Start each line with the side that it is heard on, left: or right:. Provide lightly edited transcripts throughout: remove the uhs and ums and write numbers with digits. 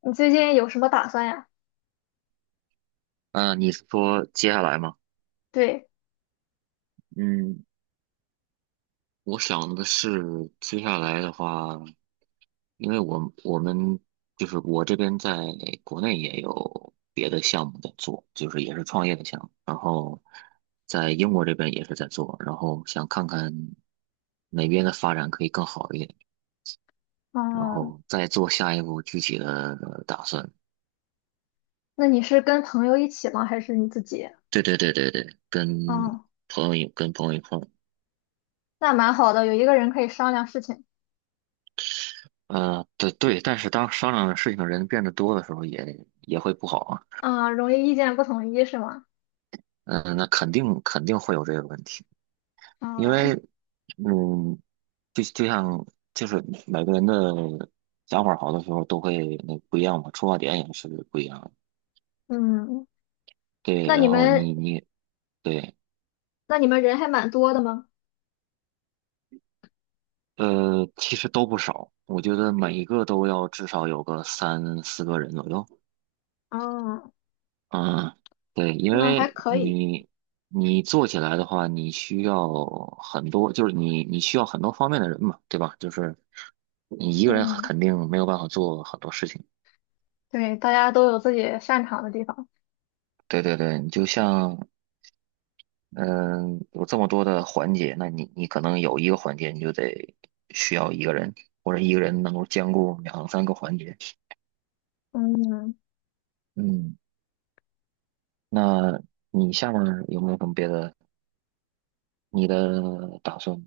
left: 你最近有什么打算呀？
right: 嗯，你是说接下来吗？
left: 对，
right: 嗯，我想的是接下来的话，因为我们就是我这边在国内也有别的项目在做，就是也是创业的项目，然后在英国这边也是在做，然后想看看哪边的发展可以更好一点，然
left: 嗯，
right: 后再做下一步具体的打算。
left: 那你是跟朋友一起吗？还是你自己？
right: 对对对对对，跟
left: 嗯，
right: 朋友一跟朋友一块儿。
left: 那蛮好的，有一个人可以商量事情。
right: 对对，但是当商量的事情的人变得多的时候也会不好啊。
left: 啊、容易意见不统一是吗？
right: 嗯、那肯定肯定会有这个问题，因为，
left: 嗯
right: 嗯，就像就是每个人的想法好的时候都会那不一样嘛，出发点也是不一样的。
left: 嗯，
right: 对，
left: 那你
right: 然后
left: 们
right: 你对。
left: 那你们人还蛮多的吗？
right: 其实都不少，我觉得每一个都要至少有个三四个人左右。
left: 嗯，
right: 嗯，对，因
left: 那还
right: 为
left: 可以。
right: 你做起来的话，你需要很多，就是你需要很多方面的人嘛，对吧？就是你一个人
left: 嗯，
right: 肯定没有办法做很多事情。
left: 对，大家都有自己擅长的地方。
right: 对对对，你就像嗯，有这么多的环节，那你可能有一个环节你就得需要一个人，或者一个人能够兼顾两三个环节。
left: 嗯。
right: 嗯，那你下面有没有什么别的你的打算？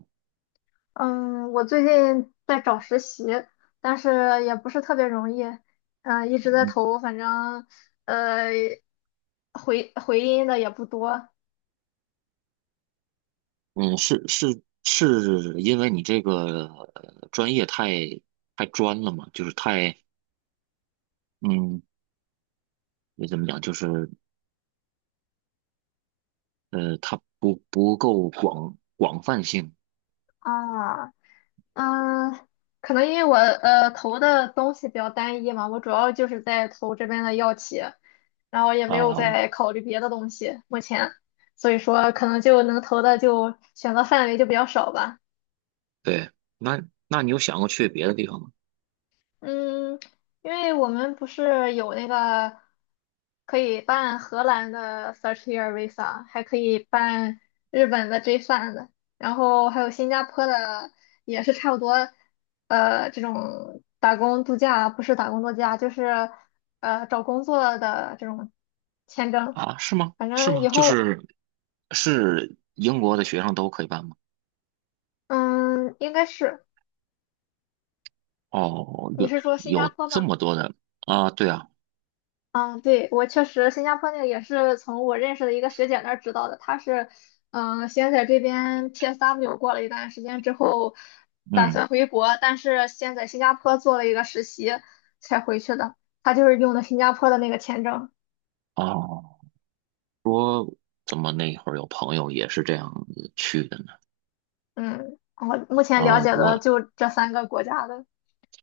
left: 嗯，我最近在找实习，但是也不是特别容易，嗯、一直在
right: 嗯
left: 投，反正呃，回音的也不多
right: 嗯，是是是因为你这个专业太专了嘛，就是太嗯，你怎么讲，就是它不够广泛性
left: 啊，嗯，可能因为我投的东西比较单一嘛，我主要就是在投这边的药企，然后也没有
right: 啊。
left: 在考虑别的东西，目前，所以说可能就能投的就选择范围就比较少吧。
right: 对，那那你有想过去别的地方吗？
left: 嗯，因为我们不是有那个可以办荷兰的 First Year Visa，还可以办日本的 J3 的，然后还有新加坡的，也是差不多，这种打工度假不是打工度假，就是找工作的这种签证，
right: 啊，是吗？
left: 反
right: 是
left: 正以
right: 吗？就
left: 后
right: 是是英国的学生都可以办吗？
left: 嗯应该是
right: 哦，
left: 你
right: 有
left: 是说新加
right: 有
left: 坡
right: 这
left: 吗？
right: 么多的啊？对啊。
left: 嗯，对，我确实，新加坡那个也是从我认识的一个学姐那儿知道的。她是，嗯、先在这边 PSW 过了一段时间之后，打
right: 嗯，
left: 算回国，但是先在新加坡做了一个实习才回去的。她就是用的新加坡的那个签证。
right: 哦，怎么那会儿有朋友也是这样子去的呢？
left: 嗯，我目前了
right: 啊，
left: 解的
right: 我
left: 就这三个国家的，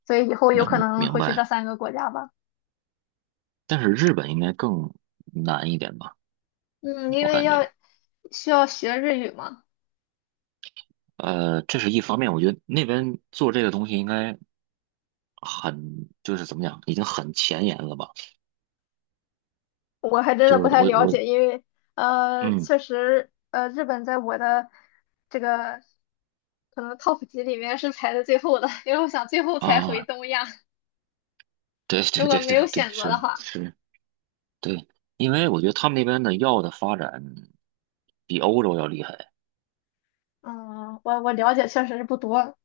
left: 所以以后有可
right: 明
left: 能
right: 明
left: 会去这
right: 白。
left: 三个国家吧。
right: 但是日本应该更难一点吧，
left: 嗯，因
right: 我
left: 为
right: 感觉。
left: 需要学日语嘛。
right: 这是一方面，我觉得那边做这个东西应该很，就是怎么讲，已经很前沿了吧？
left: 我还真的
right: 就
left: 不
right: 是
left: 太
right: 我
left: 了
right: 我
left: 解，因为
right: 嗯
left: 确实日本在我的这个可能 top 级里面是排在最后的，因为我想最后才回
right: 啊，
left: 东亚，
right: 对
left: 如
right: 对
left: 果
right: 对
left: 没有
right: 对对，
left: 选择的
right: 是
left: 话，
right: 是。对，因为我觉得他们那边的药的发展比欧洲要厉害
left: 嗯，我了解确实是不多，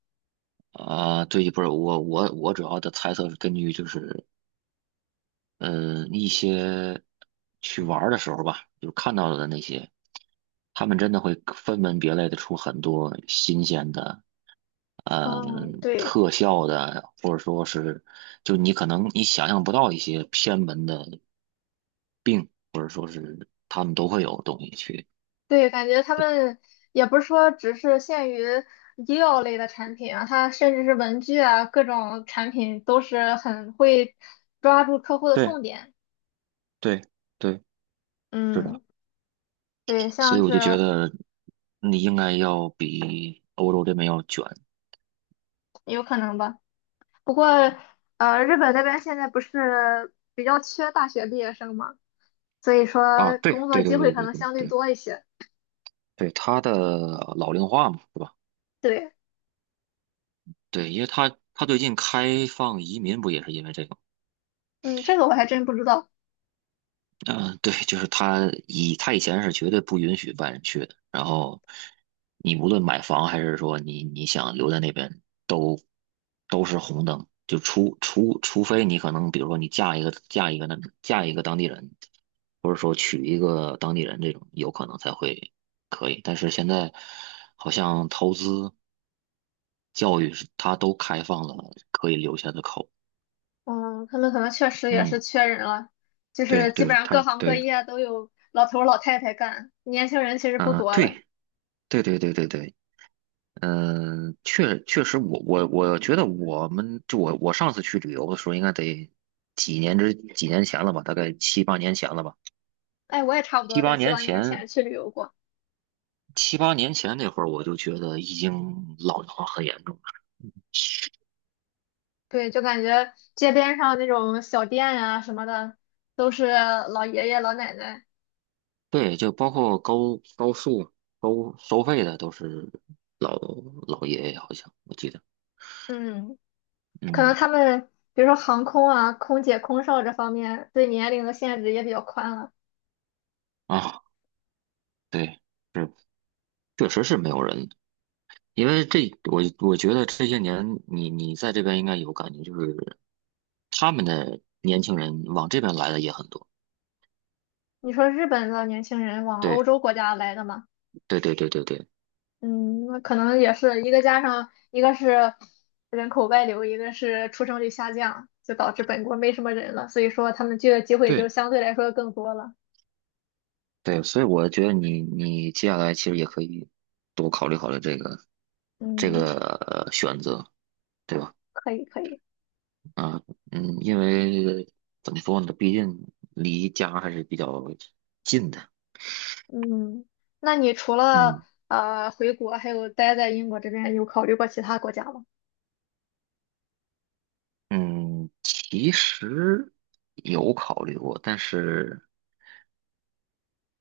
right: 啊。对，不是我主要的猜测是根据就是嗯，一些去玩儿的时候吧，就看到的那些，他们真的会分门别类的出很多新鲜的，
left: 嗯，对
right: 特效的，或者说是，就你可能你想象不到一些偏门的病，或者说是他们都会有东西去，
left: 对，感觉他们也不是说只是限于医药类的产品啊，它甚至是文具啊，各种产品都是很会抓住客户的
right: 对
left: 痛点，
right: 对对，是
left: 嗯，
right: 的，
left: 对，
right: 所
left: 像
right: 以我
left: 是
right: 就觉得你应该要比欧洲这边要卷。
left: 有可能吧。不过，日本那边现在不是比较缺大学毕业生嘛，所以
right: 啊，
left: 说
right: 对
left: 工作
right: 对
left: 机
right: 对
left: 会
right: 对
left: 可
right: 对
left: 能
right: 对
left: 相对
right: 对。
left: 多一些。
right: 对他的老龄化嘛，是吧？
left: 对，
right: 对，因为他最近开放移民不也是因为这个吗？
left: 嗯，这个我还真不知道。
right: 嗯、对，就是他以前是绝对不允许外人去的，然后你无论买房还是说你想留在那边，都是红灯，就除非你可能比如说你嫁一个当地人，或者说娶一个当地人这种，有可能才会可以。但是现在好像投资、教育是他都开放了可以留下的口。
left: 嗯，他们可能确实也是
right: 嗯，
left: 缺人了，就
right: 对
left: 是基
right: 对，
left: 本上各
right: 他
left: 行各
right: 对
left: 业都有老头儿老太太干，年轻人其实不
right: 啊，
left: 多了。
right: 对对对对对对。嗯、确实我觉得我们就我我上次去旅游的时候，应该得几年前了吧，大概七八年前了吧。
left: 哎，我也差不
right: 七
left: 多在
right: 八
left: 七
right: 年
left: 八年
right: 前
left: 前去旅游过，
right: 七八年前那会儿，我就觉得已经老龄化很严重了。
left: 对，就感觉街边上那种小店呀、什么的，都是老爷爷老奶奶。
right: 对，就包括高速收费的都是老老爷爷，好像我记得。
left: 嗯。可
right: 嗯
left: 能他们比如说航空啊、空姐、空少这方面对年龄的限制也比较宽了。
right: 啊，对，是确实是没有人。因为我觉得这些年你在这边应该有感觉，就是他们的年轻人往这边来的也很多。
left: 你说日本的年轻人往欧
right: 对
left: 洲国家来的嘛，
right: 对对对对对
left: 嗯，那可能也是一个加上一个是人口外流，一个是出生率下降，就导致本国没什么人了，所以说他们就业机会就
right: 对
left: 相对来说更多了。
right: 对，所以我觉得你接下来其实也可以多考虑考虑这个这
left: 嗯，
right: 个选择，对吧？
left: 可以可以，
right: 啊嗯，因为怎么说呢，毕竟离家还是比较近的。
left: 嗯，那你除了
right: 嗯
left: 回国，还有待在英国这边，有考虑过其他国家吗？
right: 嗯，其实有考虑过，但是。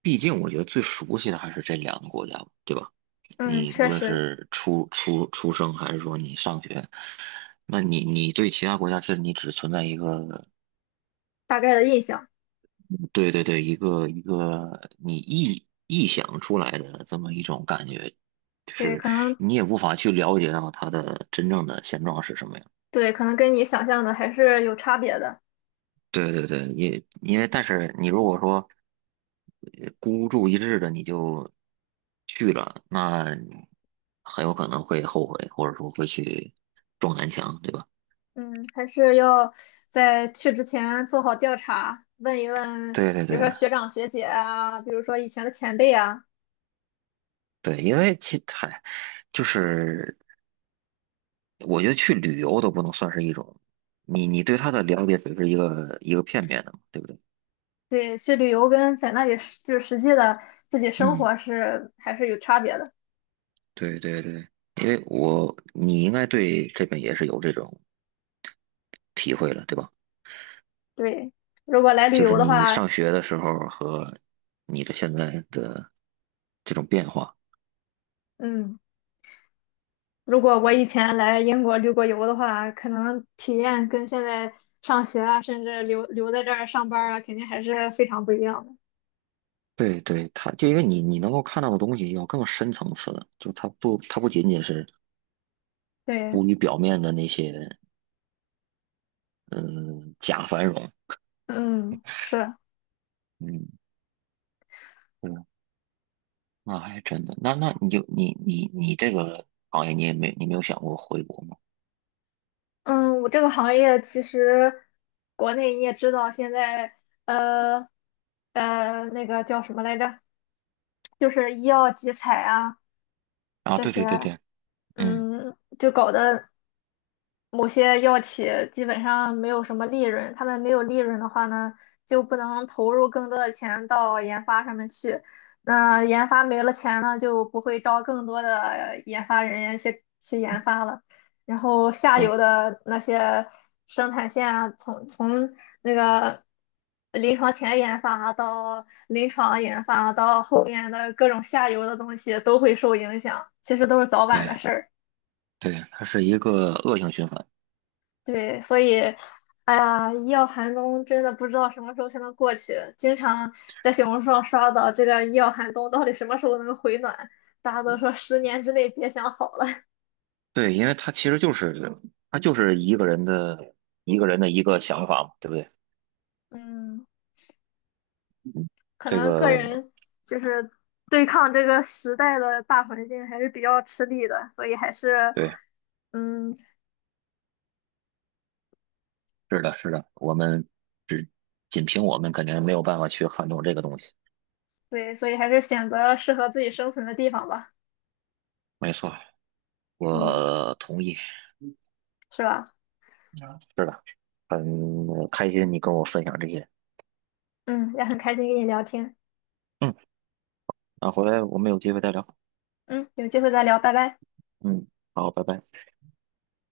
right: 毕竟我觉得最熟悉的还是这两个国家，对吧？
left: 嗯，
right: 你无
left: 确
right: 论
left: 实，
right: 是出生，还是说你上学，那你对其他国家，其实你只存在一个。
left: 大概的印象。
right: 对对对，一个一个你臆想出来的这么一种感觉，就
left: 对，
right: 是
left: 可能
right: 你也无法去了解到它的真正的现状是什么样。
left: 跟你想象的还是有差别的。
right: 对对对，也因为但是你如果说孤注一掷的你就去了，那很有可能会后悔，或者说会去撞南墙，对吧？
left: 嗯，还是要在去之前做好调查，问一问，
right: 对对
left: 比
right: 对
left: 如说学长学姐啊，比如说以前的前辈啊，
right: 对，因为就是我觉得去旅游都不能算是一种，你对他的了解只是一个一个片面的嘛，对不对？
left: 对，去旅游跟在那里就是实际的自己生
right: 嗯，
left: 活是还是有差别的。
right: 对对对，因为你应该对这边也是有这种体会了，对吧？
left: 对，如果来旅
right: 就是
left: 游的
right: 你
left: 话，
right: 上学的时候和你的现在的这种变化。
left: 嗯，如果我以前来英国旅过游的话，可能体验跟现在上学啊，甚至留在这儿上班儿啊，肯定还是非常不一样的。
right: 对对，它就因为你能够看到的东西要更深层次的，就它不仅仅是
left: 对，
right: 浮于表面的那些嗯假繁荣。
left: 嗯，是。
right: 嗯，对，那还真的，那你这个行业你没有想过回国吗？
left: 嗯，我这个行业其实国内你也知道，现在呃那个叫什么来着，就是医药集采啊
right: 啊，
left: 这
right: 对
left: 些，
right: 对对对，嗯，
left: 嗯，就搞得某些药企基本上没有什么利润，他们没有利润的话呢，就不能投入更多的钱到研发上面去。那研发没了钱呢，就不会招更多的研发人员去研发了。然后下
right: 不，
left: 游的那些生产线啊，从那个临床前研发到临床研发到后面的各种下游的东西都会受影响，其实都是早晚的
right: 对
left: 事儿。
right: 对，它是一个恶性循环。
left: 对，所以，哎呀，医药寒冬真的不知道什么时候才能过去。经常在小红书上刷到这个医药寒冬到底什么时候能回暖，大家都说10年之内别想好了。
right: 对，因为他就是一个人的一个想法嘛，对不对？
left: 嗯，
right: 嗯
left: 可
right: 这
left: 能个
right: 个
left: 人就是对抗这个时代的大环境还是比较吃力的，所以还是，
right: 对，
left: 嗯，
right: 是的，是的，我们只仅凭我们肯定没有办法去撼动这个东西。
left: 对，所以还是选择适合自己生存的地方吧。
right: 没错，
left: 嗯，
right: 我同意。
left: 是吧？
right: 嗯是的，很开心你跟我分享这些。
left: 嗯，也很开心跟你聊天。
right: 嗯，那回来我们有机会再聊。
left: 嗯，有机会再聊，拜拜。
right: 嗯，好，拜拜。